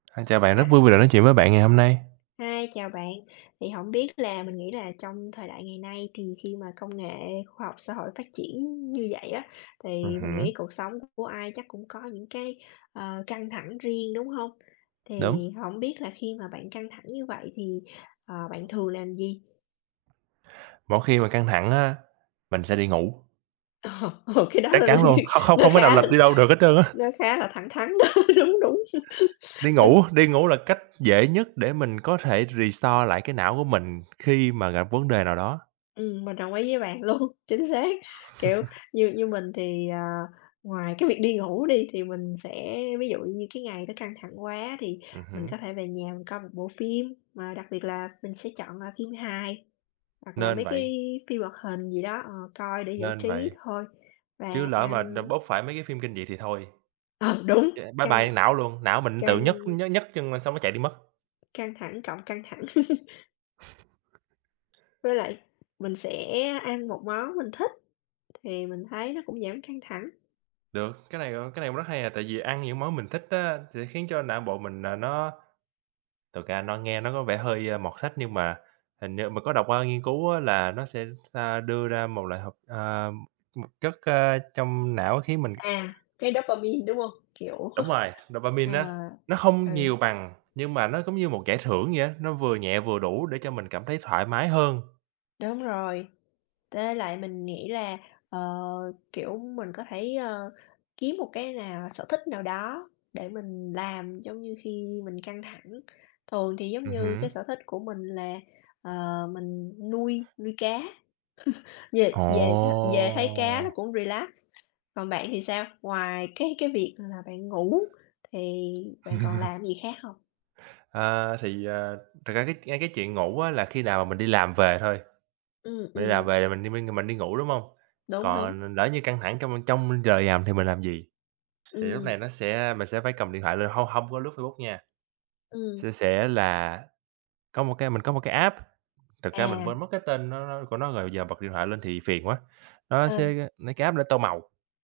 A, chào bạn, rất Ừm. vui vì được nói chuyện với bạn ngày hôm nay. Hi, chào bạn, thì hổng biết là mình nghĩ là trong thời đại ngày nay thì khi mà công nghệ khoa học xã hội phát triển như vậy á, thì Ừm mình hứm. nghĩ cuộc sống của ai chắc cũng có những cái, ờ, căng thẳng riêng, đúng hông? Đúng. Thì hổng biết là khi mà bạn căng thẳng như vậy thì, ờ, bạn thường làm gì? Mỗi khi mà căng thẳng á, mình sẽ đi ngủ. Ờ, ồ, cái đó Chắc là lên chắn như luôn, không không nó không thể nào khá lệch đi đâu được hết trơn á. nó khá là thẳng thắn đó, đúng, đúng. Đi ngủ, đi ngủ là cách dễ nhất để mình có thể restore lại cái não của mình khi mà gặp vấn đề nào đó. Ừm, mình đồng ý với bạn luôn, chính xác. Kiểu, như như mình thì, ờ, ngoài cái việc đi ngủ đi thì mình sẽ ví dụ như cái ngày đó căng thẳng quá thì Ừm mình hứm. có thể về nhà mình coi một bộ phim, mà đặc biệt là mình sẽ chọn, à, phim hài hoặc là Nên mấy cái vậy. phim hoạt hình gì đó, ờ, coi để giải Nên trí vậy. thôi, và Chứ lỡ mà đ ăn bốc phải mấy cái phim kinh dị thì thôi, Ờ, đúng! ch bye Căng bye não luôn, não mình tự nhấc căng nh nhấc chân lên xong nó chạy đi mất. Căng thẳng cộng căng thẳng. Với lại mình sẽ ăn một món mình thích thì mình thấy nó cũng giảm căng thẳng. Được, cái này, ờ, cái này cũng rất hay à, tại vì ăn những món mình thích á, thì nó khiến cho não bộ mình là nó thực ra nó nghe nó có vẻ hơi mọt sách nhưng mà hình như mình có đọc qua nghiên cứu á là nó sẽ, a, đưa ra một loại hợp ờ, một chất, a, trong não khiến mình À, cái dopamine, đúng hông? Kiểu, Đúng rồi, ờ, dopamine á, nó ừ. hông nhiều bằng, nhưng mà nó giống như một giải thưởng vậy á, nó vừa nhẹ vừa đủ để cho mình cảm thấy thoải mái hơn. Đúng rồi, tới lại mình nghĩ là, ờ, kiểu, mình có thể, ờ, kiếm một cái nào sở thích nào đó để mình làm. Giống như khi mình căng thẳng thường thì giống Ừm như hứm. cái sở thích của mình là, ờ, mình nuôi nuôi cá. Về về th về thấy cá nó Ồ! cũng relax. Còn bạn thì sao? Ngoài cái cái việc là bạn ngủ thì bạn còn làm cái gì khác hông? Ờ, thì, ờ, thật ra cái ngay cái chuyện ngủ á là khi nào mà mình đi làm về thôi, Ừm, mình đi làm ừm. về rồi mình đi minh, rồi mình đi ngủ, đúng hông? Đúng, đúng. Còn l lỡ như căng thẳng trong trong giờ làm thì mình làm gì? Thì lúc Ừm. này nó sẽ mình sẽ phải cầm điện thoại lên, hông hông có lướt Facebook nha. Ừm. Sẽ sẽ là có một cái mình có một cái app, thực ra mình À. quên mất cái tên nó nó của nó rồi, giờ bật điện thoại lên thì phiền quá, nó sẽ Ừ. nấy cái app để tô màu.